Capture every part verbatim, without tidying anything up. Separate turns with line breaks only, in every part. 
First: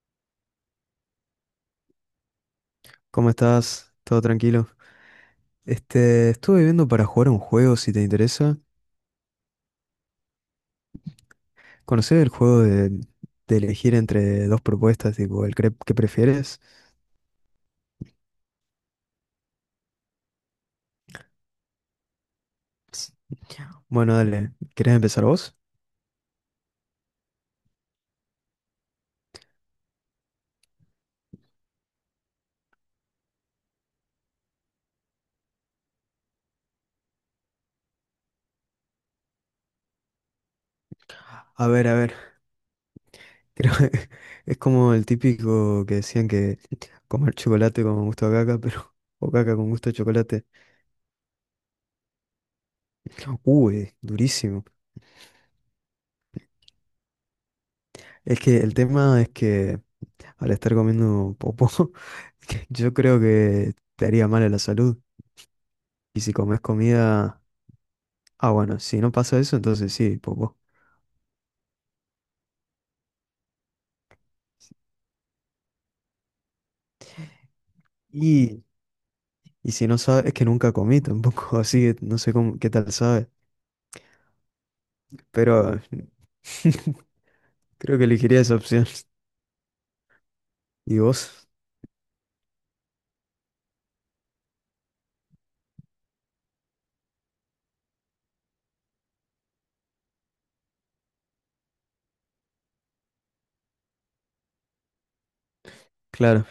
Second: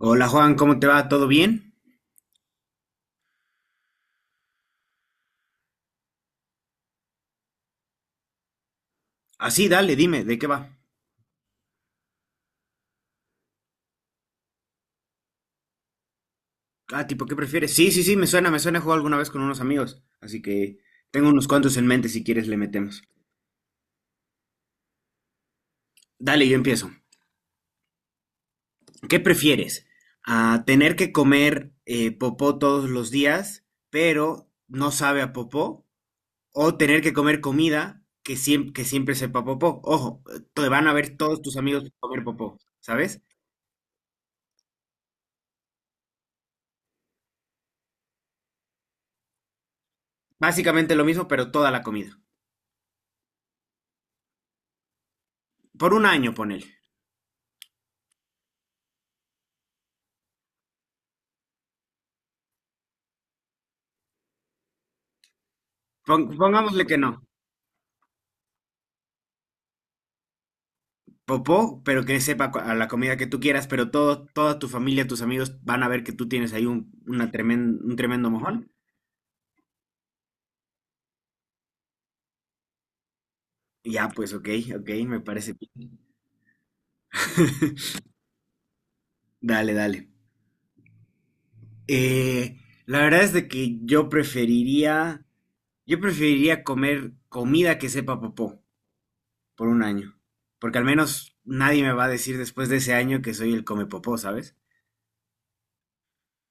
Hola Juan, ¿cómo te va? ¿Todo bien?
¿Cómo estás? ¿Todo tranquilo? Este, estuve viendo para jugar un juego, si te interesa.
Así, dale, dime, ¿de qué va?
¿Conocer el juego de, de elegir entre dos propuestas, tipo el cre- que prefieres?
Ah, tipo, ¿qué prefieres? Sí, sí, sí, me suena, me suena, he alguna vez con unos amigos, así que tengo unos cuantos en mente, si quieres le metemos.
S- Bueno, dale, ¿querés empezar vos?
Dale, yo empiezo. ¿Qué prefieres? ¿A tener que comer eh, popó todos los días, pero no sabe a popó? ¿O tener que comer comida que, siem- que siempre sepa popó? Ojo, te van a ver todos tus
A
amigos
ver, a ver,
comer popó, ¿sabes?
creo que es como el típico que decían que comer chocolate con gusto a caca, pero o caca con gusto a chocolate.
Básicamente lo mismo, pero toda la comida.
Uy, durísimo.
Por un año, ponele.
Es que el tema es que al estar comiendo popó, yo creo que te haría mal a la salud. Y
Pon-
si comes
pongámosle que no.
comida... Ah, bueno, si no pasa eso, entonces sí, poco.
Popó, pero que sepa cu- a la comida que tú quieras, pero todo, toda tu familia, tus amigos van a ver que tú tienes ahí un, una tremen- un tremendo
Y,
mojón.
y si no sabes, es que nunca comí tampoco, así que no sé cómo, qué tal sabe.
Ya, pues ok, ok, me parece
Pero
bien.
creo que elegiría esa opción.
Dale, dale.
¿Y vos?
Eh, la verdad es de que yo preferiría, yo preferiría comer comida que sepa popó por un año, porque al menos nadie me va a decir después de ese año que soy el come popó, ¿sabes?
Claro.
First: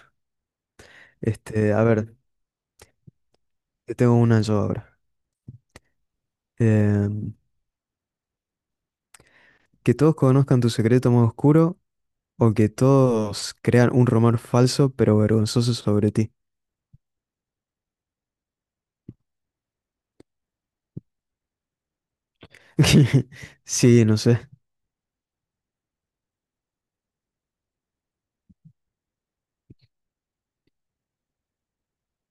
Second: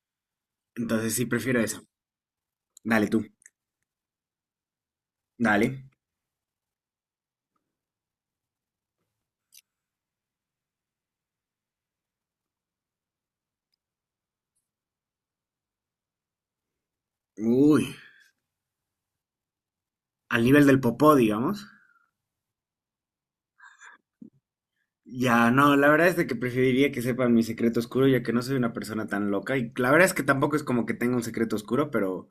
Entonces sí prefiero
Este,
eso.
a ver,
Dale tú,
te tengo una yo ahora.
dale.
Em, que todos conozcan tu secreto más oscuro o que todos crean un rumor falso pero vergonzoso sobre ti.
Uy, al nivel del popó, digamos.
Sí, no sé.
Ya, no, la verdad es de que preferiría que sepan mi secreto oscuro, ya que no soy una persona tan loca. Y la verdad es que tampoco es como que tenga un secreto oscuro, pero,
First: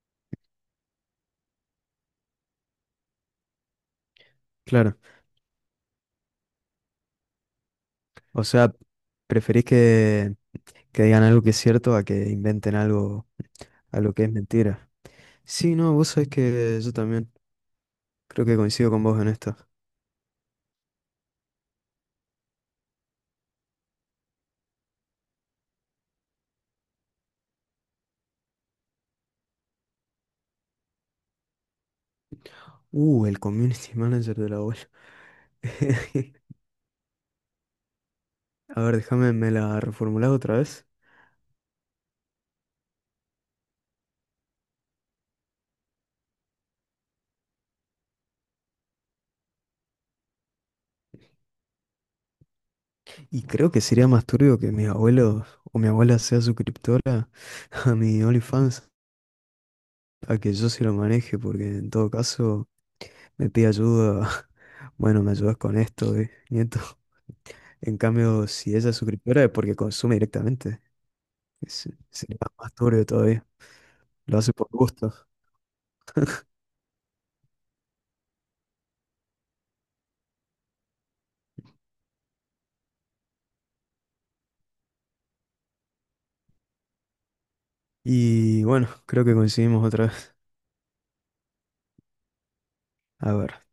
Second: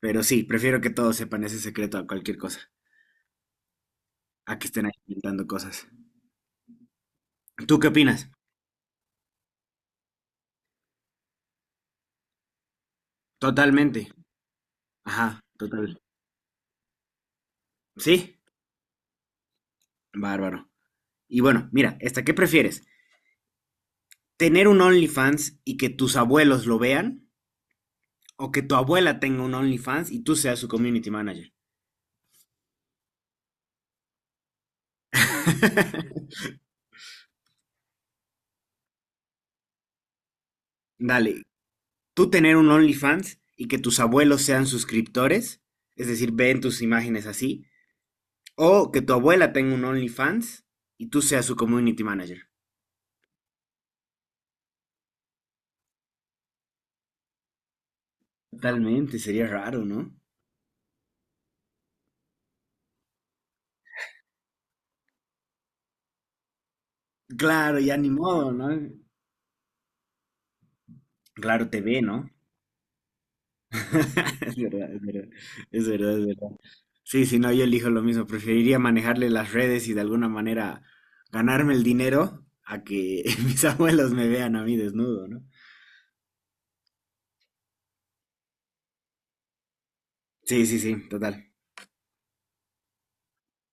pero sí, prefiero que todos sepan ese secreto a cualquier cosa, a que estén ahí
Claro.
inventando cosas. ¿Tú qué opinas?
O sea, ¿preferís que, que digan algo que es cierto a que inventen algo,
Totalmente.
algo que es mentira?
Ajá,
Sí, no,
total.
vos sabés que yo también
¿Sí?
creo que coincido con vos en esto.
Bárbaro. Y bueno, mira, esta, ¿qué prefieres? ¿Tener un OnlyFans y que tus abuelos lo vean? ¿O que tu abuela tenga un OnlyFans y tú seas su community manager?
Uh, el community manager de la web. A ver, déjame, me la reformulás otra vez.
Dale, tú tener un OnlyFans y que tus abuelos sean suscriptores, es decir, ven tus imágenes así, o que tu abuela tenga un OnlyFans y tú seas su community manager.
Y creo que sería más turbio que mis abuelos o mi abuela sea suscriptora a mi OnlyFans,
Totalmente, sería raro, ¿no?
a que yo se lo maneje, porque en todo caso me pide ayuda. Bueno, me ayudas con esto, eh, nieto.
Claro, ya
En
ni
cambio,
modo, ¿no?
si esa es suscriptora es porque consume directamente.
Claro, te
Es,
ve, ¿no?
sería más turbio todavía. Lo hace
Es
por
verdad, es
gusto.
verdad, es verdad, es verdad. Sí, si no, yo elijo lo mismo. Preferiría manejarle las redes y de alguna manera ganarme el dinero a que mis abuelos me vean a mí desnudo, ¿no?
Y bueno, creo que coincidimos otra vez.
Sí, sí, sí, total.
A ver,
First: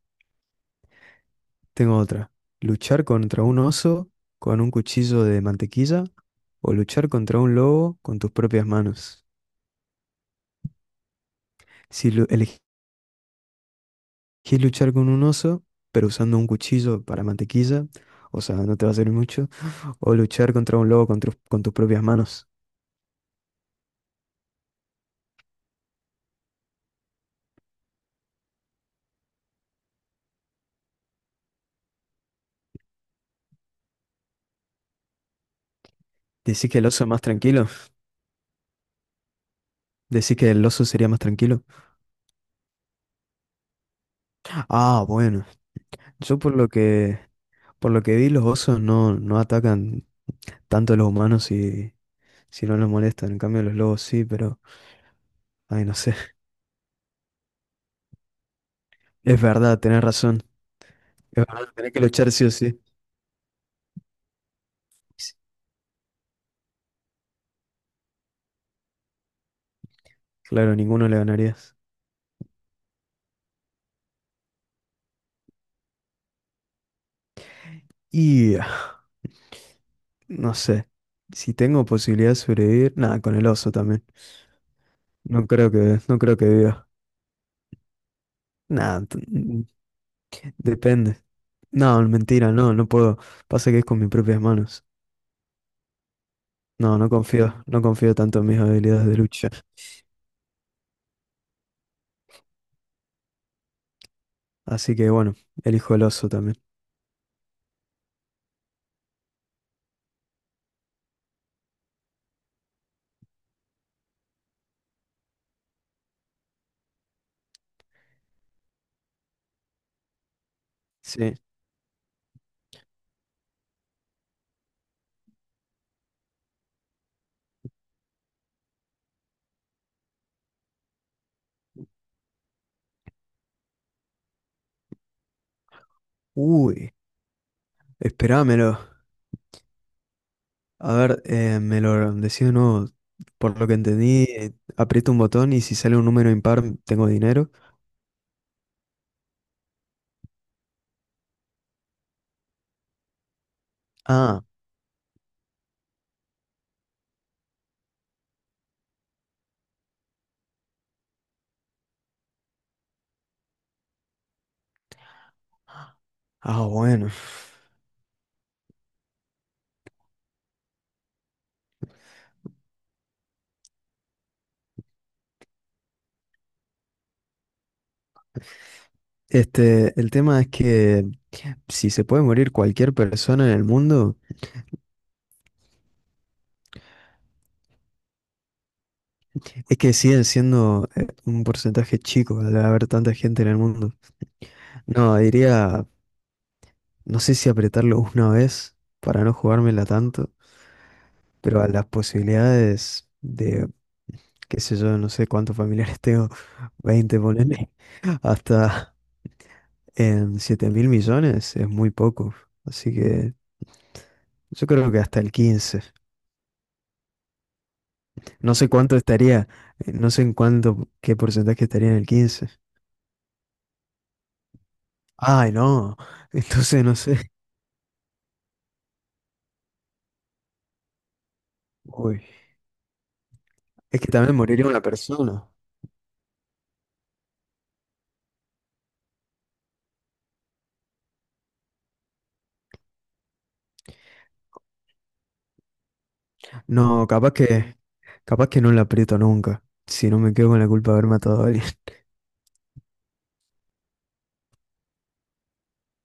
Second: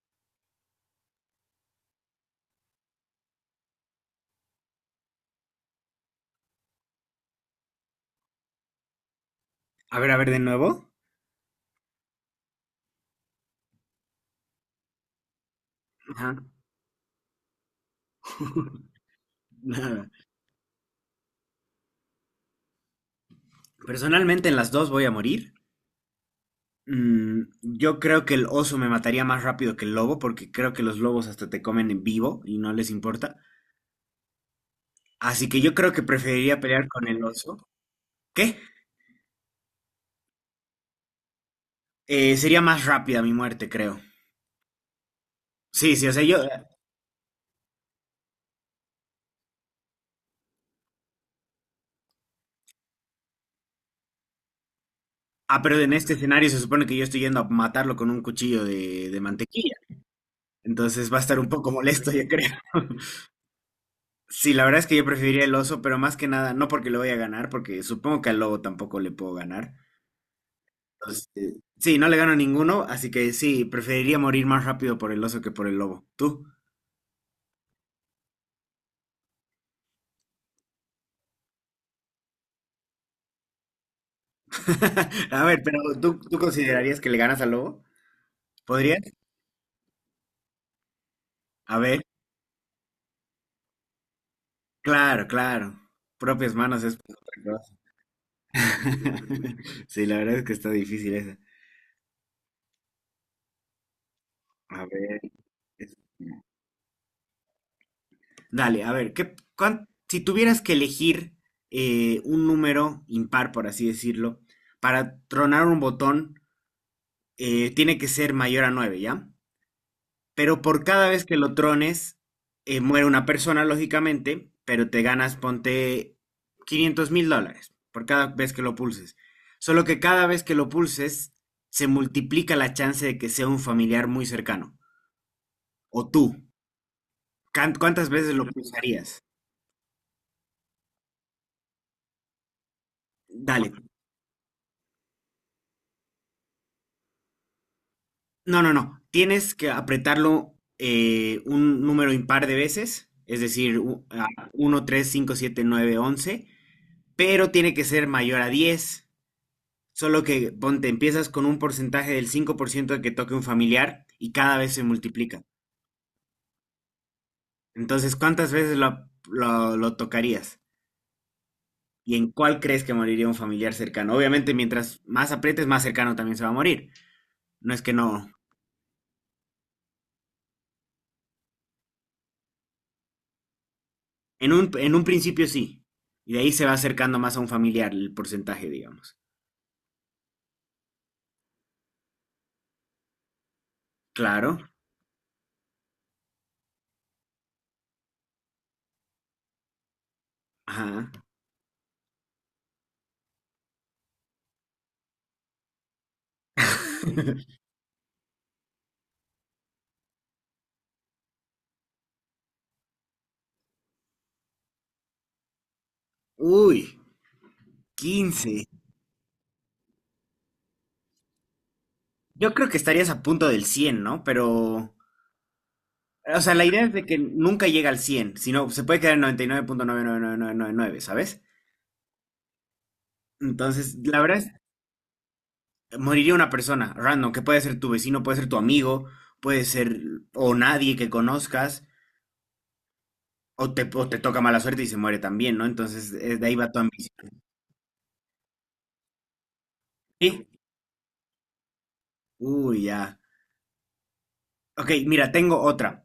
tengo otra. ¿Luchar contra un oso con un cuchillo de mantequilla o luchar contra un lobo con tus propias manos?
A ver, a ver, de nuevo.
Si lu- elegís luchar con un oso, pero
Ajá.
usando un cuchillo para mantequilla, o sea, no te va a servir mucho, o luchar contra un lobo con, tus- con tus propias manos.
Personalmente en las dos voy a morir. Mm, yo creo que el oso me mataría más rápido que el lobo, porque creo que los lobos hasta te comen en vivo y no les importa. Así que yo creo que preferiría
¿Decís que el
pelear
oso es
con
más
el oso.
tranquilo?
¿Qué?
¿Decís que el oso sería más tranquilo?
Eh, sería más rápida mi muerte, creo.
Ah, bueno.
Sí, sí, o sea,
Yo
yo...
por lo que por lo que vi, los osos no, no atacan tanto a los humanos si, si no los molestan. En cambio, los lobos sí, pero
Ah, pero
ay,
en
no sé.
este escenario se supone que yo estoy yendo a matarlo con un cuchillo de, de
Es
mantequilla.
verdad, tenés razón.
Entonces va a estar
Es
un
verdad,
poco
tenés que
molesto, yo
luchar sí
creo.
o sí.
Sí, la verdad es que yo preferiría el oso, pero más que nada, no porque le voy a ganar, porque supongo que al lobo tampoco le puedo ganar.
Claro, ninguno le
Este,
ganarías.
sí, no le gano a ninguno, así que sí, preferiría morir más rápido por el oso que por el lobo. ¿Tú?
Y ah, no sé. Si tengo posibilidad de sobrevivir, nada, con el oso también.
A
No
ver,
creo
pero
que, no
¿tú,
creo
tú
que viva.
considerarías que le ganas al lobo? ¿Podrías?
Nada, t- mm, depende.
A
No,
ver,
mentira, no, no puedo. Pasa que es con mis propias manos.
claro, claro. Propias manos es
No, no
otra
confío,
cosa.
no confío tanto en mis habilidades de lucha.
Sí, la verdad es que está difícil esa. A
Así que
ver.
bueno, elijo
es-
el oso también.
Dale, a ver, ¿qué, cuán- si tuvieras que elegir eh, un número impar, por así decirlo, para tronar un botón, eh, tiene que ser mayor a nueve, ¿ya? Pero por cada vez
Sí.
que lo trones, eh, muere una persona, lógicamente, pero te ganas, ponte quinientos mil dólares por cada vez que lo pulses. Solo que cada vez que lo pulses, se multiplica la chance de que sea un familiar muy cercano. O tú.
Uy,
Can- ¿Cuántas veces lo
esperámelo.
pulsarías?
A ver, eh, me lo decís de nuevo. Por lo
Dale.
que entendí, eh, aprieto un botón y si sale un número impar, tengo dinero.
No, no, no. Tienes que apretarlo eh, un número impar de veces, es decir, u- a
Ah,
uno, tres, cinco, siete, nueve, once, pero tiene que ser mayor a diez. Solo que, ponte, empiezas con un porcentaje del cinco por ciento de que toque un familiar y cada vez se multiplica.
ah, bueno.
Entonces, ¿cuántas veces lo, lo- lo tocarías? ¿Y en cuál crees que moriría un familiar cercano? Obviamente, mientras más aprietes, más cercano también se va a morir. No es que no.
Este, el tema es que si se puede morir cualquier persona en el mundo,
En un, en un principio sí. Y de ahí se va acercando más a un familiar el porcentaje, digamos.
es que siguen siendo eh, un porcentaje chico al haber tanta gente en el mundo.
Claro.
No, diría No sé si apretarlo una vez para no jugármela tanto,
Ajá.
pero a las posibilidades de, qué sé yo, no sé cuántos familiares tengo, veinte ponele, hasta en siete mil millones es muy poco. Así que yo creo que hasta el quince.
Uy,
No
quince.
sé cuánto estaría, eh, no sé en cuánto, qué porcentaje estaría en el quince.
Yo creo que estarías a punto del cien, ¿no? Pero
Ay, no,
o sea, la
entonces
idea es
no
de que
sé.
nunca llega al cien, sino se puede quedar en noventa y nueve punto nueve nueve nueve nueve punto nueve, ¿sabes?
Uy,
Entonces,
es que
la
también
verdad es,
moriría una persona.
moriría una persona random, que puede ser tu vecino, puede ser tu amigo, puede ser o nadie que conozcas, o te, o te toca mala suerte y se muere también, ¿no? Entonces, eh, de ahí va tu
No,
ambición.
capaz que, capaz que no la aprieto nunca. Si no me
¿Sí?
quedo con la culpa de haber matado a alguien.
Uy, ya. Ok, mira, tengo otra.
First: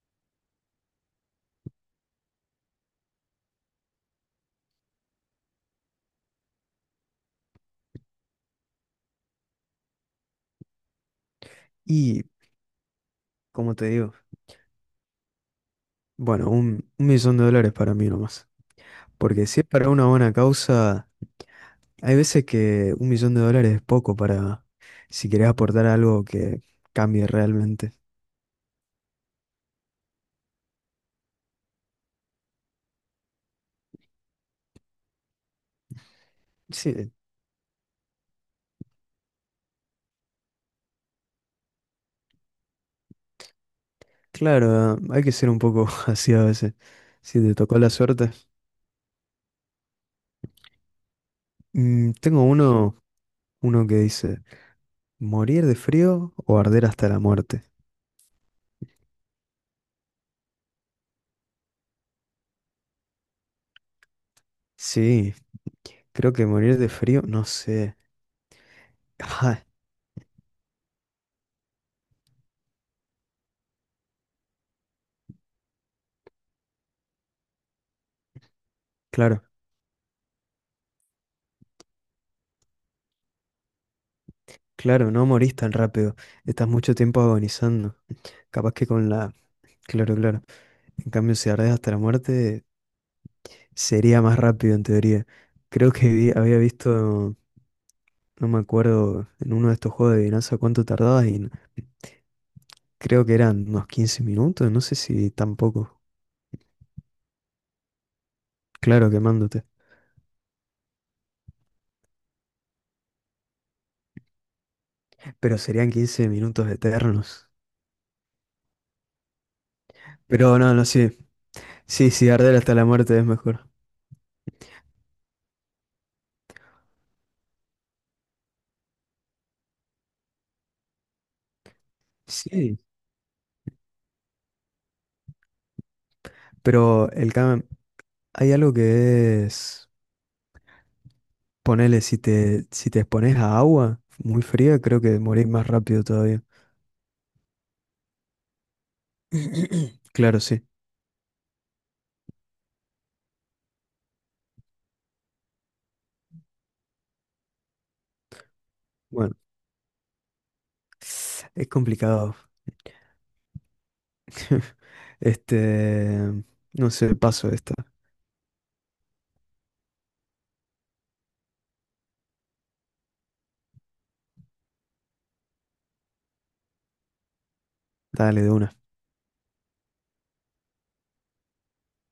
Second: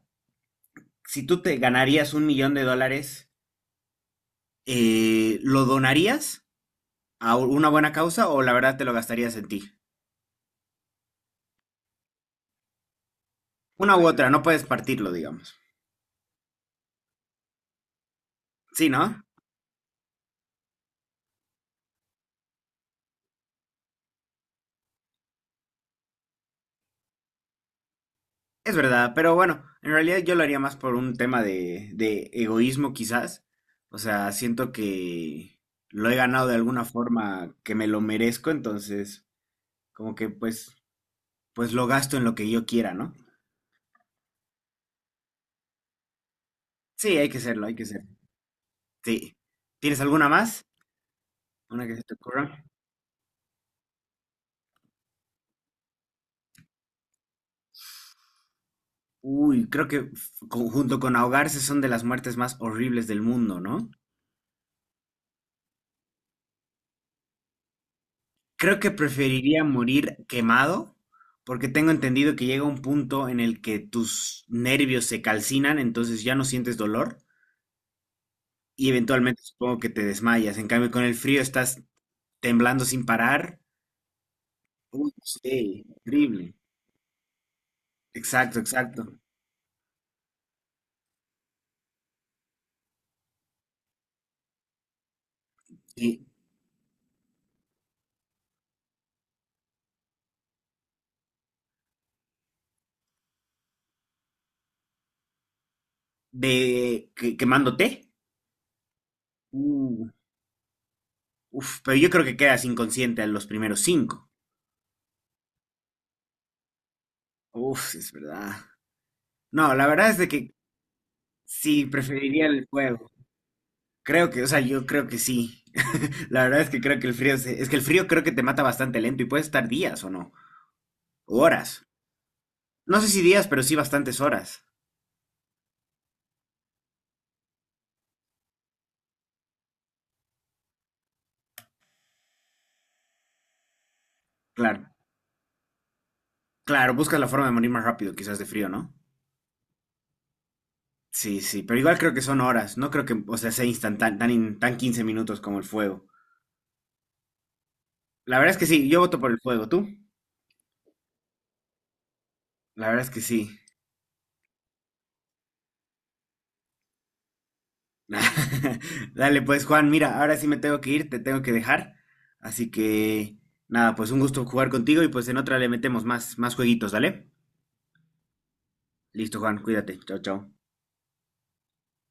Si tú te ganarías un millón de dólares, eh, ¿lo donarías a una buena causa o la verdad te lo gastarías en ti?
Y, como te
Una u
digo,
otra, no puedes partirlo, digamos.
bueno, un, un millón de dólares para mí nomás.
Sí, ¿no?
Porque si es para una buena causa, hay veces que un millón de dólares es poco para si querés aportar algo que cambie realmente.
Es verdad, pero bueno, en realidad yo lo haría más por un tema de, de egoísmo quizás. O sea, siento que lo he ganado de alguna
Sí,
forma que me lo merezco, entonces como que pues, pues lo gasto en lo que yo quiera, ¿no?
claro, hay que ser un poco así a veces.
Sí, hay que
Si te
serlo, hay
tocó
que
la
ser.
suerte.
Sí. ¿Tienes alguna más? ¿Una que se
Mm,
te
tengo
ocurra?
uno, uno que dice, ¿morir de frío o arder hasta la muerte?
Uy, creo que f- con- junto con ahogarse son de las muertes más horribles del mundo, ¿no?
Sí, creo que morir de frío, no sé.
Creo que
Ah,
preferiría morir quemado, porque tengo entendido que llega un punto en el que tus nervios se calcinan, entonces ya no sientes dolor y eventualmente
claro,
supongo que te desmayas. En cambio, con el frío estás temblando sin parar. Uy,
claro, no morís tan
sí,
rápido.
horrible.
Estás mucho tiempo agonizando.
Exacto,
Capaz que
exacto.
con la... Claro, claro. En cambio, si ardés hasta la muerte, sería más rápido en teoría. Creo que
Y
vi- había visto, no me acuerdo, en uno de estos juegos de adivinanza cuánto tardabas y creo que eran unos quince minutos, no sé si tampoco.
de que- Quemándote.
Claro, quemándote.
Uh, Uf, pero yo creo que quedas inconsciente a los primeros cinco.
Pero serían quince minutos eternos.
Uf, es verdad. No, la verdad es de que
Pero no, no, sí.
sí,
Sí, sí,
preferiría
arder
el
hasta la
fuego.
muerte es mejor.
Creo que, o sea, yo creo que sí. La verdad es que creo que el frío se- es que el frío creo que te mata bastante lento y puedes estar días o no, o horas.
Sí.
No sé si días, pero sí bastantes horas.
Pero el cam- hay algo que es, ponele, si te, si te expones a agua muy fría,
Claro,
creo que morís más rápido todavía.
claro, buscas la forma de morir más rápido, quizás de frío, ¿no?
Claro, sí.
Sí, sí, pero igual creo que son horas. No creo que, o sea, sea instantáneo, tan, in- tan quince minutos como el fuego. La verdad es que sí, yo voto por
Bueno,
el fuego, ¿tú?
es complicado.
La verdad es que sí.
Este, no sé, paso esta.
Dale, pues Juan, mira, ahora sí me tengo que ir, te tengo que dejar. Así que nada, pues un gusto jugar contigo y pues en otra le metemos más, más jueguitos, ¿dale?
Dale de una.
Listo, Juan, cuídate. Chao, chao.